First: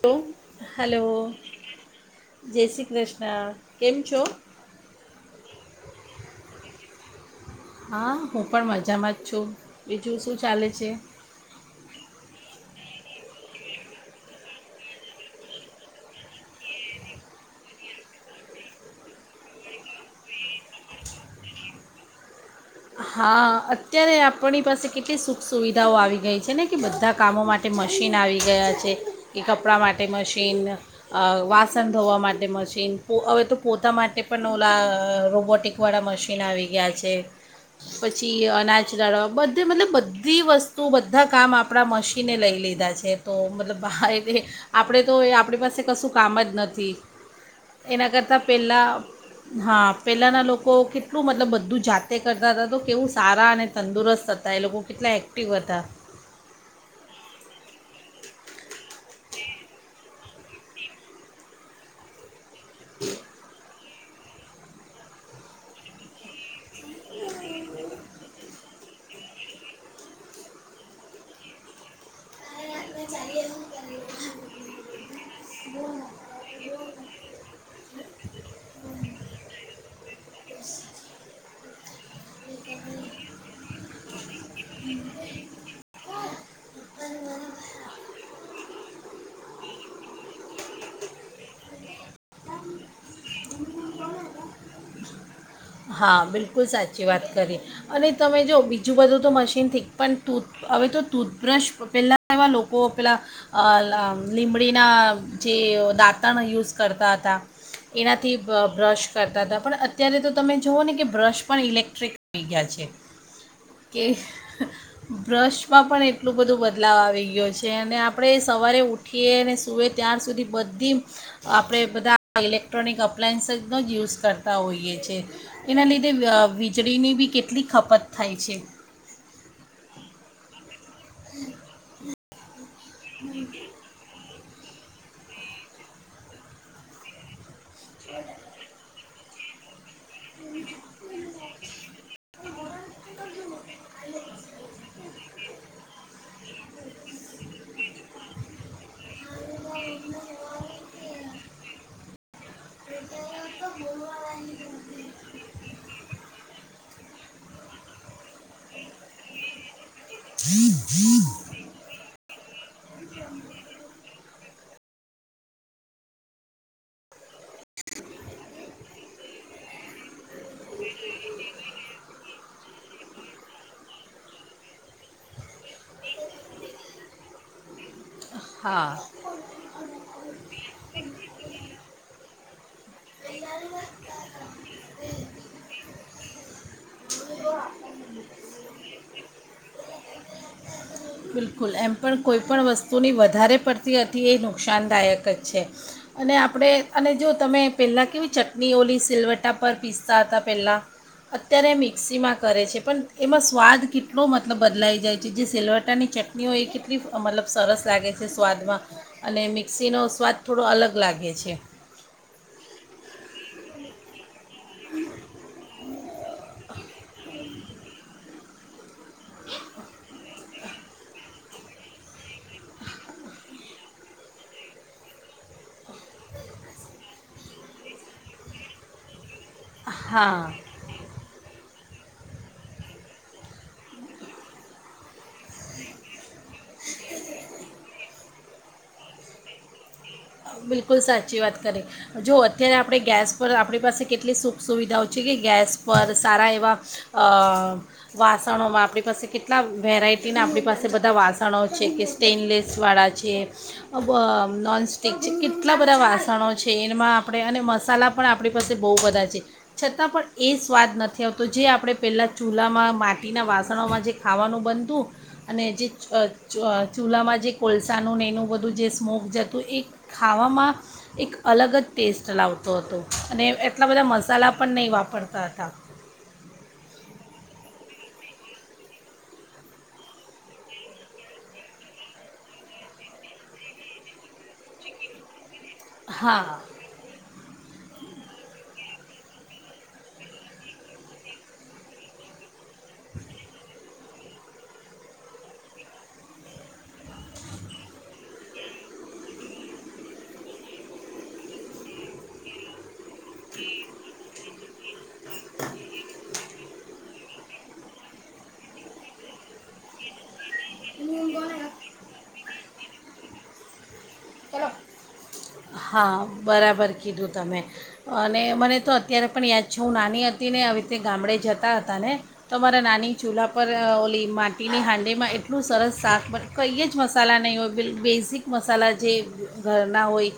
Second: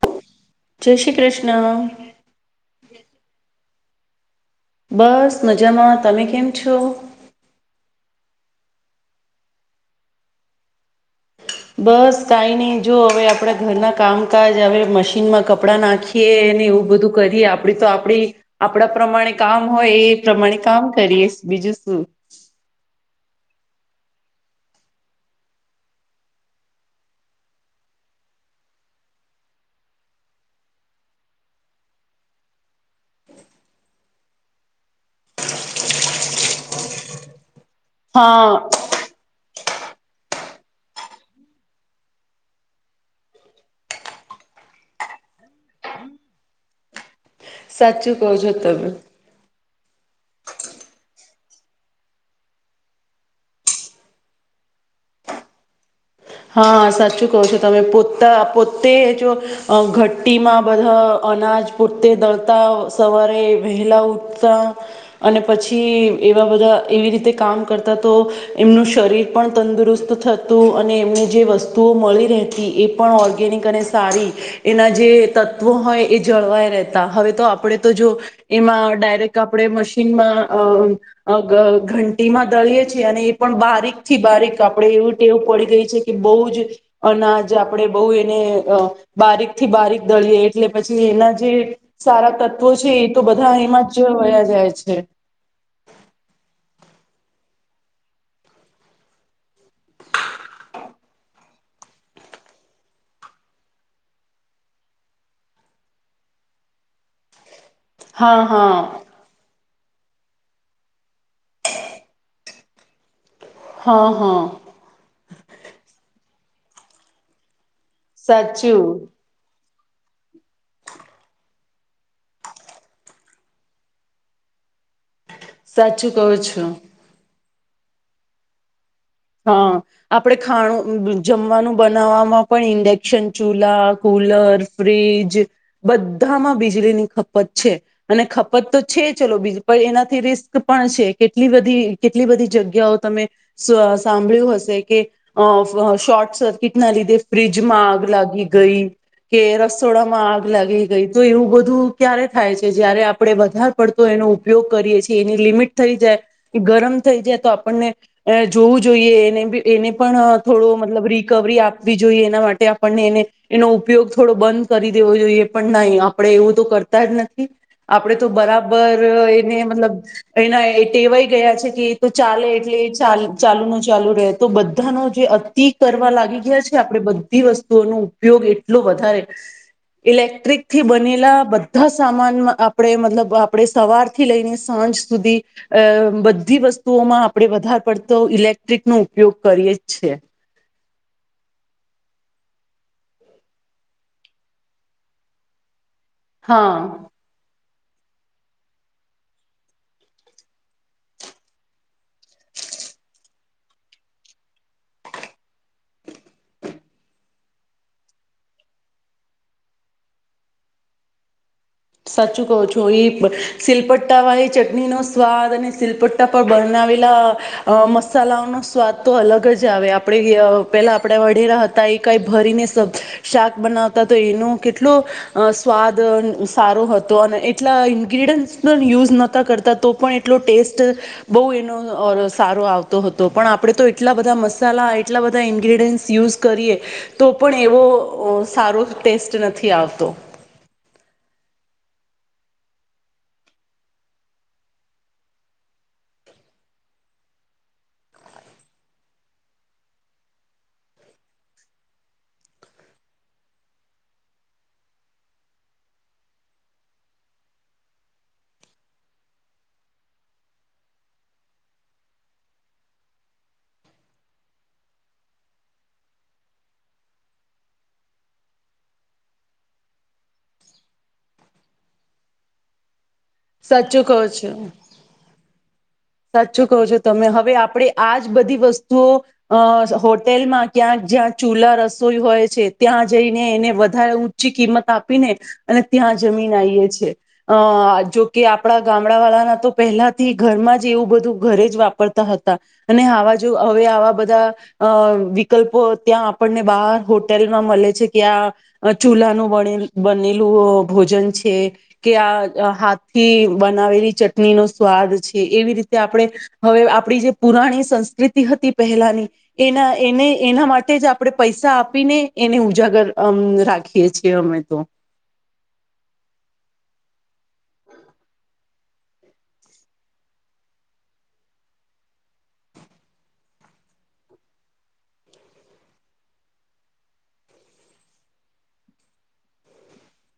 Hello જય hello Shri Krishna જય શ્રી કૃષ્ણ. કેમ છો? બસ મજામાં. તમે કેમ છો? હા હું પણ મજામાં જ છું. બીજું શું ચાલે છે? બસ કાઈ નહી જો હવે આપણા ઘરના કામકાજ હવે મશીનમાં કપડા નાખીએ ને એવું બધું કરીએ આપડી તો આપડી આપડા પ્રમાણે કામ હોય એ પ્રમાણે કામ કરીએ બીજું શું. હા અત્યારે આપણી પાસે કેટલી સુખ સુવિધાઓ આવી ગઈ છે ને કે બધા કામો માટે મશીન આવી ગયા છે કે કપડાં માટે મશીન અ વાસણ ધોવા માટે મશીન હવે તો પોતા માટે પણ ઓલા રોબોટિકવાળા મશીન આવી ગયા છે. પછી હા અનાજ દળવા બ ધે મતલબ બધી વસ્તુ બધા કામ આપણા મશીને લઈ લીધા છે તો મતલબ એ આપણે તો એ આપણી પાસે કશું કામ જ નથી. એના સાચું કવ કરતાં છો તમે. પહેલાં હા પેલાના લોકો કેટલું મતલબ બધું જાતે કર [unintelligible] તો કેવું સારા અને તંદુરસ્ત હતા એ લોકો કેટલા એક્ટિવ હતા. હા સાચું કવ છો તમે પોતા પોતે જો અ ઘંટી માં બધા અનાજ પોતે દળ તા સવારે વહેલા ઉઠતા અને પછી એવા બધા એવી રીતે કામ કરતા તો એમનું શરીર પણ તંદુરસ્ત થતું અને એવુ જે વસ્તુઓ મળી રહેતી એ પણ ઓર્ગેનિક અને સારી એના જે તત્વો હોય એ જળવાય રહેતા હવે તો આપણે તો જો એમાં ડાયરેક્ટ આપણે મશીનમાં અ ધ ઘંટીમાં દળીએ છીએ અને એ પણ બારીક થી બારીક આપણે એવી ટેવ પડી ગઈ છે કે બહુ જ અનાજ આપણે બહુ એને બારીક થી બારીક દળીએ એટલે પછી એના જે સારા તત્વો છે ઈ તો બધા એમાં જ વયા જાય છે. હા બિલકુલ સાચી વાત કરી અને તમે જો બીજું બધું તો મશીનથી પણ ટૂથ હવે તો ટૂથબ્રશ પહેલાં એવા લોકો પેલાં અ લા લીમડીના જે દાંતણ યુઝ કરતા હતા એનાથી હા બ હા બ્રશ કરતાતા પણ અત્યારે તો તમે જુઓ ને કે બ્રશ પણ ઇલેક્ટ્રિક થઈ ગયા છે. કે હા હા બ્રશમાં પણ એટલું બધું બદલાવ આવી ગ્યો છે. જેને આપણે સવારે સાચું ઉઠીએ ને સુએ ત્યાાર સુધી બધી આપણે બધા ઇલેક્ટ્રોનિક અપ્લાયન્સીસનો જ યુઝ કરતા હોઈએ છ એના સાચું લીઘે કહો છો વીજળીની બી કેટલી ખપત થાય છે હા આપડે ખાણું જમવાનું બનાવવામાં પણ ઇન્ડક્શન ચૂલા કુલર ફ્રીજ બધામાં વીજળી ની ખપત છે અને ખપત તો છે ચલો બીજું પઇ એના રિસ્ક પણ છે કેટલી બધી કેટલી બધી જગ્યાઓ તમે સ્વ હશે કે શોર્ટ સર્કિટ ના લીધે ફ્રીજમાં, આગ લાગી ગઈ. કે રસોડામાં આગ લાગી ગઈ તો, એવું બધું ક્યારે થાય છે, જ્યારે આપડણે વધારે પડતો એનો ઉપયોગ કરીએ છીએ, એની લિમિટ થઈ જાય ગરમ થઈ જાય તો આપણને જોવું જોઈએ. પણ થોડો મતલબ રિકવરી આપ આપવી જોઈએ એના માટે આપણને એને એનો ઉપયોગ થોડો બંધ કરી દેવો જોઈએ પણ નહી આપણે એવું તો કરતા જ નથી આપણેે તો બરાબર, એને મતલબ એના ટેવાય ગયા છે, કે એ તો ચાલે એટલે ચ ચાલુ ન ચાલુ રહે તો બધાનો જે અતિ કરવા લાગી ગયા છે, આપડણે બધી વસ્તુઓનું ઉપયોગ એટલો હા વધારે, ઇલેક્ટ્રિક થી બનેલા બધા સામાનમાં આપણે મતલબ આપણે સવારથી લઈને સાંજ સુધી, અ બધી વસ્તુઓમાં આપણે વધારે પડ તો ઇલેક્ટ્રિક નો ઉપયોગ કરીએ જ છે. બિલકુલ એમ પણ કોઈ પણણ વસ્તુની, વધારે પડતી હતી એ નુકસાનદાયક જ છે. અને આપણે, હા અને જો તમે પહેલાં કેવી ચટણી ઓલી સિલવટા પર પીસતા હતા. પહેલાં અત્યારે મિક્સીમાં કરે છે, પણ એમાં સ્વાદ કેટલો મતલબ બદલાઈ જાય છે, જે સિલવટાની ચટ ની હો એ કેટલી મતલબ સરસ લાગે છે, સ્વાદમાં અને મિક્સીનો સ્વાદ થોડો અલગ લાગે છે. સાચું કઉ છું. એઈ સિલપટ્ટા હોયે ચટણી નો સ્વાદ અને, સિલપટ પર બનાવેલા મસાલાઓનો, સ્વાદ તો અલગ જ, આવે આપડે પેલા આપણા વઢેરા હતા, એ કઈ ભરીને સારો હતો, અને એટલા ઇન્ગ્રીડિયન્ટ્સ પણ યુઝહતા કરતા. તો પણ એટલો હા ટેસ્ટ બહુ એનો સારો આવતો હતો પણ આપણે તો એટલા બધા મસાલા એટલા બધા ઈન્ગ્રીડયન્ટસ યુઝ, કરીએ તો પણ એવો સારો ટેસ્ટ નથી આવતો. બિલકુલ સાચી વાત કરીએ જો અત્યારે આપણે ગેસ પર આપણી પાસે કેટલી સુખસ સુવિધાઓ છે, કે ગેસ પર સારા એવા વાસણોમાં આપણી પાસે કેટલા વેરાયટીના આપણી પાસે બધા વાસણો છે, કે સ્ટેઇનલેસવાળા છે નોન ઠક છે કેટલા બધા વાસણો છે, એમાં આપણે અને મસાલા પણ આપણી પાસે બહુ બધા છે, છતાં પણ એ સ્વાદ નથી આવતો જે આપણે પહેલાં ચૂલામાં માટીના વાસણોમાં જે ખાવાનું બનતું, અને જે ચૂલામાં જે કોલસાનું ને એનું બધું જે સ્મોક જતું એ ખાવામાં એક અલગ જ ટેસ્ટ લાવતો હતો. અને એટલા સાચું બધા કહો છો મસાલા પણ નહીં વાપરતા હતા. સાચું કહો છો તમે હવે આપણે આજ બધી વસ્તુઓ અ હોટેલમાં ક્યાંક જ્યાં ચૂલા રસોઈ હોય છે, ત્યાં જઈને એને વધારે ઊંચી કિંમત આપીને અને ત્યાં હા જમીન આએ છે. અ જોકે આપડા ગામડા વાળાના તો પહેલાથી ઘરમાં જ એવું બધું ઘરે જ વાપરતા હતા અને આવા જો હવે આવા બધા, અ વિકલ્પો ત્યાં આપણને બહાર હોટેલમાં મળે છે, કે આ ચૂલાનુંું બનેલું ભોજન છે કે આ હા થી બનાવેલી ચટણી નો સ્વાદ છે. એવી રીતે આપણે હવે જે પુરાણી સંસ્કૃતિ હતી, પહેલાની એના એને એના માટે જ, આપણે પૈસા આપીને એને ઉ જગર અમ રાખીએ છીએ. અમે તો હા બરાબર કીધું. તમે અને મને તો અત્યારે પણ યાદ છે હું નાની હતી ને આવી રીતે ગામડે જતા હતા ને તો મારા નાની ચૂલાા પર ઓલી માટીની હાંડીમાં એટલું સરસ શાક કંઈ જ મસાલા નહીં હોય બેઝિક મસાલા જે ઘરના હોય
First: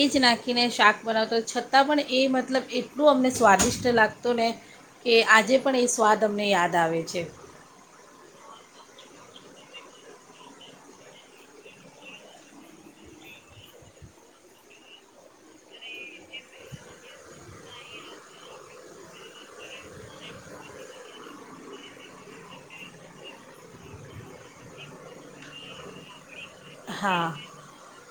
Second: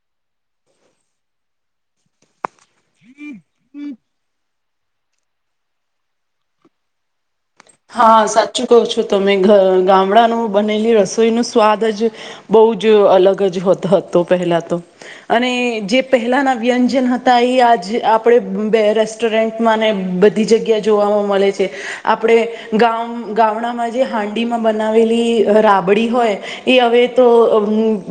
એ જ નાખીને શાક બનાવતા હોય છતાં પણ એ મતલબ એટલું અમને સ્વાદિષ્ટ લાગતું ને. કે આજે પણ એ સ્વાદ અમને યાદ આવે છે. હા સાચું કહો છો તમે ગામડાનું બનેલી રસોઈ ન સ્વાદ જ બહુ જ અલગ જ હતો પહેલા તો. અને જે પહેલાના વ્યંજન હતા એ આજ આપણે બે રેસ્ટોરન્ટમાં ને બધી જગ્યા જોવાવામાં મળે છે. આપણે ગ ગામડામાં જે હાંડીમાં બનાવેલી રાબડી હોય એ હવે હા તો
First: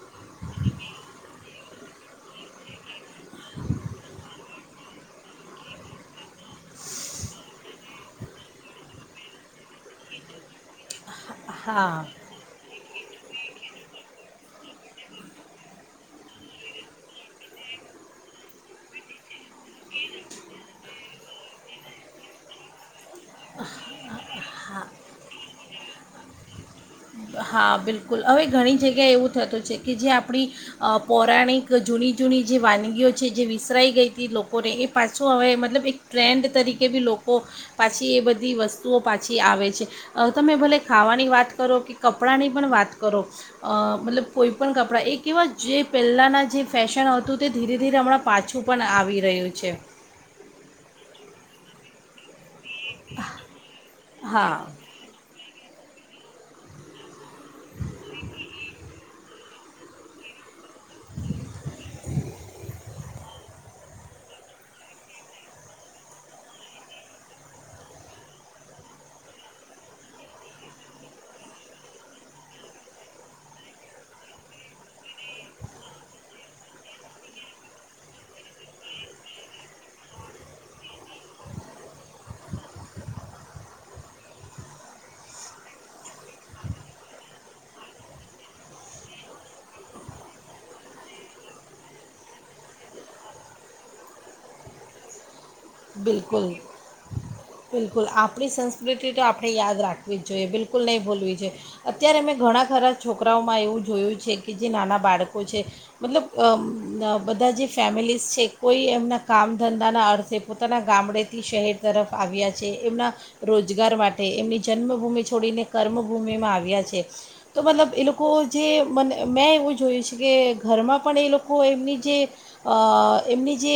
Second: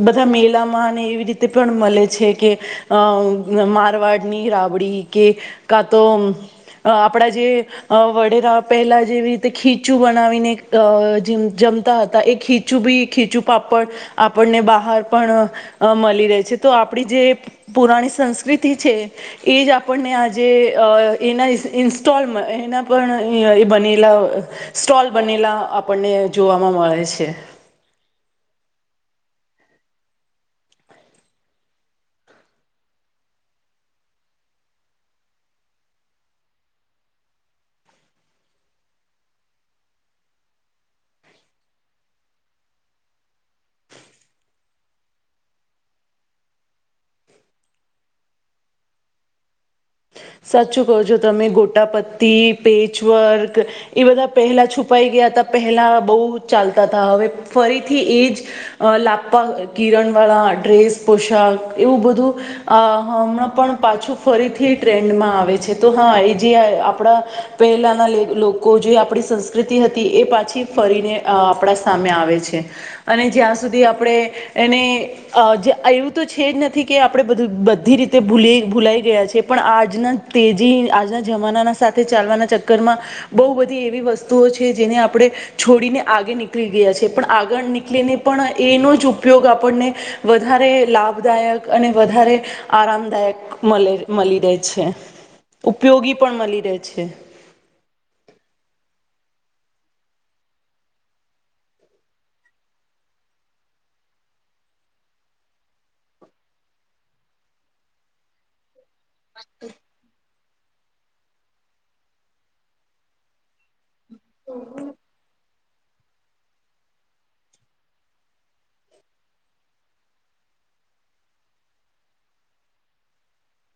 બધા મેલાામાં અને એવી રીતે પણ મળે છે. છેકે મારવાડની રાબડી કે કા તો આપણા જે વડેરા પહેલા જેવી રીતે ખીચું બનાવીને અ જમતા હા હતા એક હીચું બી ખીચું પાપડ આપણને બહાર પણ મળી રહે છે. તો આપણી જે પુરાણી સંસ્કૃતિ છે એ જ આપણને આજે એના ઇન્સ્ટોલમાં, એના પણ એ બનેલા સ્ટોલ બનેલા આપણને જોવા હા બિલકુલ હવે ઘણી જગ્યા જગ્યા એવું થતું છે કે જે આપણી પૌરાણિક જૂની જૂની જે વાનગીઓ છે જે વિસરાઈ ગઈ હતી લોકોને એ પાછું હવે મતલબ એક ટ્રેન્ડ તરીકે બી લોકો પાછી એ બધી વસ્તુઓ પાછી આવે છે. તમે ભલે ખાવાની વાત કરો કે કપડાંની પણ વાત કરો મતલબ કોઈ પણ કપડાં એ એવા જે પહેલાંના જે ફેશન હતું તે ધીરે ધીરે હમણાં પાછું પણ આવી રહ્યું છે. સાચચું કહો છો તમે. ગોટા પતી પેચ વર્ક એ બધા હા પહેલા છુપાઈ ગયા હતા. પહેલાં બહુ ચાલતા હતા હવે ફરીથી એ જ લાપા કિરણવાળા ડ્રેસ પોશાક એવું બધું હમણાં પણ પાછું ફરીથી ટ્રેન્ડમાં આવે છે તો હા એ જે આપણા પહેલાંના લોકો જે આપણી સંસ્કૃતિ હતી એ પાછી ફરીને આપણા સામે આવે છે અને જ્યાં સુધી આપણે એને એવું તો છે જ નથી કે આપણે બધું બધી રીતે ભૂલી ભૂલાઈ ગયા છે. પણ આજના તેજી આજના જમાનાના સાથે ચાલવાના ચક્કરમાં બહુ બધી એવી વસ્તુઓ છે જેને આપણે છોડીને આગે નીકળી ગયા છેએ પણ આગળ નીકળીને પણ એનો જ ઉપયોગ આપણને વધારે લાભદાયક અને વધારે આરામદાયક મળે. મળી રહે છે. ઉપયોગી પણ બિલકુલ મળી રહે છે બિલકુલ આપણી સંસ્કૃતિ તો આપ આપણે યાદ રાખવી જ જોઈએ બિલકુલ નહીં ભૂલવી જોઈએ અત્યારે મેં ઘણા ખરા છોકરાઓમાં એવું જોયું છે કે જે નાના બાળકો છે મતલબ બધા જે ફેમિલીઝ છે કોઈ એમ ના કામ ધંધા ના અર્થે પોતાના ગામડેથી શહેર તરફ આવ્યા છે. એમના રોજગાર માટે તે એમની જન્મભૂમિ છોડીને કર્મભૂમિમાં આવ્યા છે. તો મતલબ એ લોકો જે મને મેં એવું જોયું છે કે ઘરમાં પણ એ લોકો એમની જે એમની જે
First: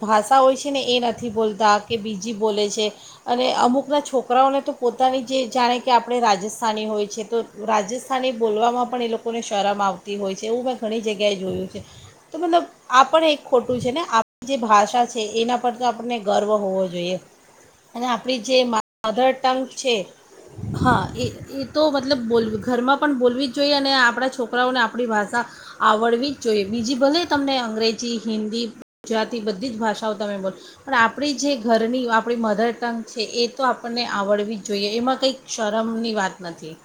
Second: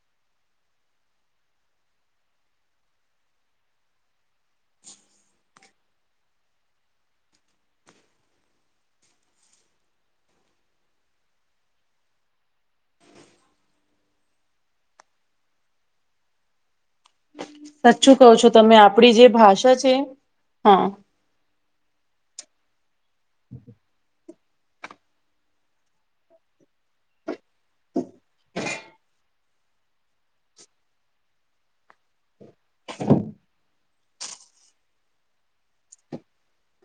ભાષા હોય છે. છે ને એ નથી બોલતા કે બીજી બોલે છે. અને અમુકના છોકરાઓને તો પોતાની જે જાણે કે આપણે રાજસ્થાની હોય છે તો રાજસ્થાની બોલવામાં પણ એ લોકોને શરમ આવતી હોય છે. એવું મેં ઘણી જગ્યાએ જોયું છે. તો મતલબ આ પણ એક ખોટું છે ને. આપ જે ભાષા છે એના પર તો આપણને ગર્વ હોવો જોઈએ. અને સાચું કહો આપડી છો જે તમે આપડી જે મધર ટંગ ભાષા છે. હા એ એ તો મતલબ બોલવું ઘરમાં પણ બોલવી જ જોએ અને આપણા છોરા છોકરાઓને આપણી ભાષા આવડવી જ જોઈએ બીજી ભલે તમને અંગ્રેજી હિન્દી ગુજરાતી બધી જ ભાષાઓ તમે બોલ પણ આપણી જે ઘરની આપણી મધર ટંગ છે એ તો આપણને આવડવી જ જોઈએ એમાં કંઈક શરમની વાત નથી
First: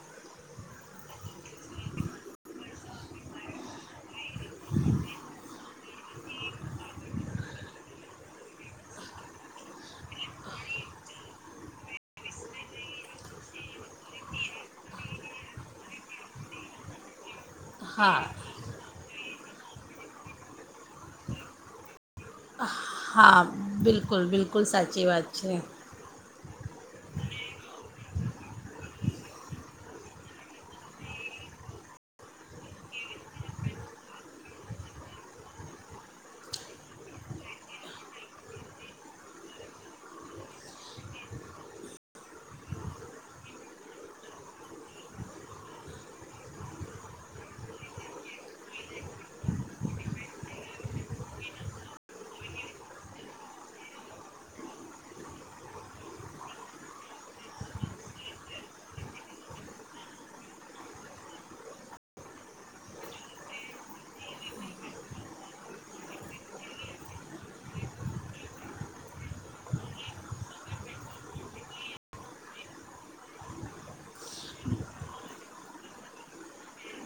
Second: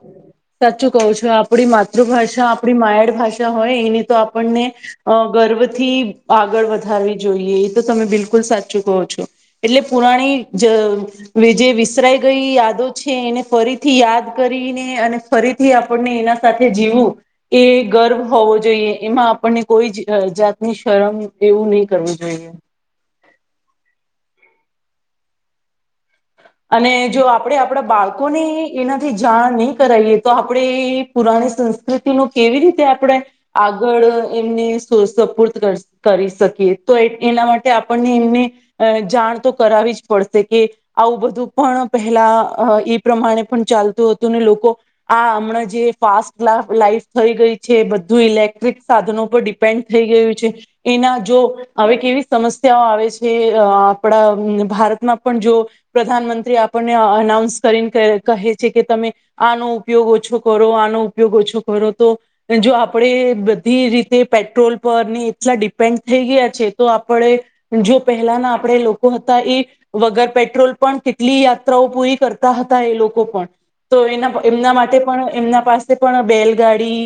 સાચું કહો છો આપણી માતૃભાષા આપણી માયાડ ભાષા હોય એની તો આપણને ગર્વથી આગળ વધારવી જોઈએ એ તો તમે બિલકુલ સાચું કહો છો એટલે પુરાણી જે વિસરાઈ ગઈ યાદો છે એને ફરીથી યાદ કરીને અને ફરીથી આપણને એના સાથે જીવું એ ગર્વ હા હોવો જોઈએ એમાં આપને કોઈ જ જાતની શરમ એવું નહી કરવું જોઈએ હા બિલકુલ બિલકુલ સાચી વાત છે [unintelligible] અને જો આપણે આપણા બાળકોને એનાથી જાણ નહીં કરાવએ તો આપણે પુરાણી સંસ્કૃતિ ન કેવી રીતે આપણે આગળ એમને સપૂર્દ કરી શકીએ તો એના માટે આપણને એમને જાણ તો કરાવી જ પડશે કે આવું બધું પણ પહેલા એ પ્રમાણે પણ ચાલતું હતું ને લોકો આ હમણાં જે ફાસ્ટ લાઈફ થઈ ગઈ છે બધું ઇલેક્ટ્રિક સાધનો પર ડિપેન્ડ થઈ ગયું છે એના જો હવે કેવી સમસ્યાઓ આવે છે આપણા ભારતમાં પણ જો પ્રધાનમંત્રી આપણને અનાઉન્સ કરીને કહે છે કે તમે આનો ઉપયોગ ઓછો કરો આનો ઉપયોગ ઓછો કરો તો જો આપણે બધી રીતે પેટ્રોલ પરને એટલા ડિપેન્ડ થઈ ગયા છે તો આપણે જો પહેલાના આપણે લોકો હતા એ વગર પેટ્રોલ પણ કેટલી યાત્રાઓ પૂરી કરતા હતા એ લોકો પણ તો એના એમના માટે પણ એમના પાસે પણ બેલગાડી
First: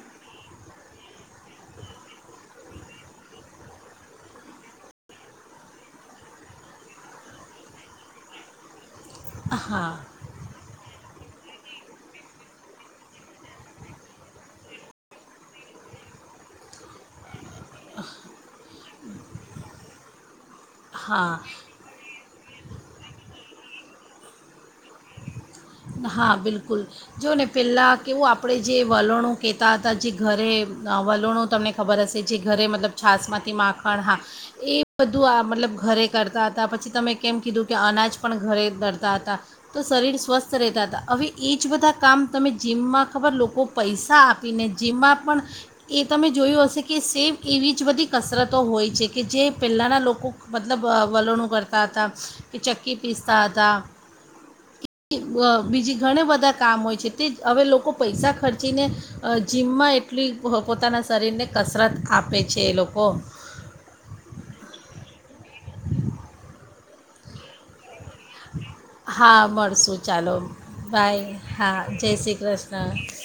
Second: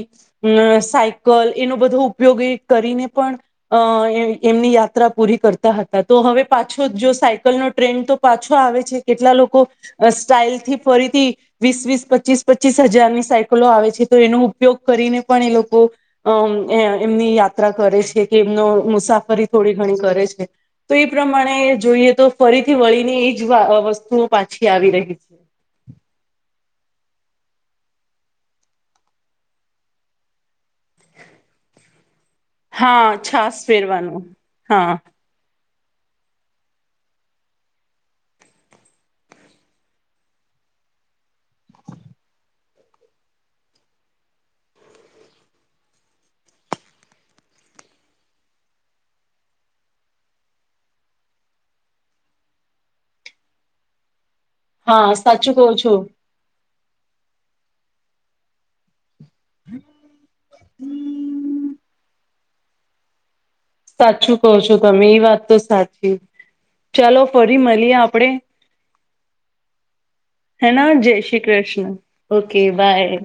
અ સાયકલ એનો બધો ઉપયોગ એ કરીને પણ અ એમની યાત્રા પૂરી કરતા હતા તો હવે પાછો જો સાયકલનોો ટ્રેન્ડ તો પાછો આવે છે કેટલા લોકો હા સ્ટાાઈલથી ફરીથી વીસ વીસ પચીસ પચીસ હજારની સાયકલો આવે છે તો એનો ઉપયોગ કરીને પણ એ લોકો અમ એમની યાત્રા કરે છે કે એમનો મુસાફરી થોડી ઘણી કરે છે તો એ હા પ્રમાણે જોઈએ તો ફરીથી મળી ને એ બ વસ્તુઓ પાછી આવી રહી છે [unintelligible] હા બિલકુલ જોઓ ને પહેલાં કેવું આપણે જે વલણો કહેતા હતા જે ઘરે વલોણો તમને ખબર હશે જે ઘરે મતલબ હા છશમાંથી છાસ માખણ હા ફેરવાનું એ હા બધું આ મતલબ ઘરે કરતા હતા પછી તમે કેમ કીધું કે અનાજ પણ ઘરે ડરતા હતા તો શરીર સ્વસ્થ સ્સ્ત રહેતા હતા હવે એ જ બધા કામ તમે જીમમાં ખબર લોકો પૈસા આપીને જીમમાં પણ એ તમે જોયું હશે કે સેમ એવી જ બધી કસરતો હોય છે કે જે પહેલાંના લોકો મતલબ વલણું કરતા હતા કે ચક્કી પીસતા હતા હા સાચું કહો છો બીજી ઘણા બધા કામ હોય છે તે હવે લોકો કો પૈસા ખર્ચીને જીમમાં એટલી પોતાના શરીરને કસરત આપે છે છે લોકો સાચું કહો છો તમે એ વાત તો સાચી ચાલો ફરી મળી આપ હા મળશું ચાલો હેના જય બાય શ્રી હા કૃષ્ણ. જય શ્રી ઓકે કૃષ્ણ બાય.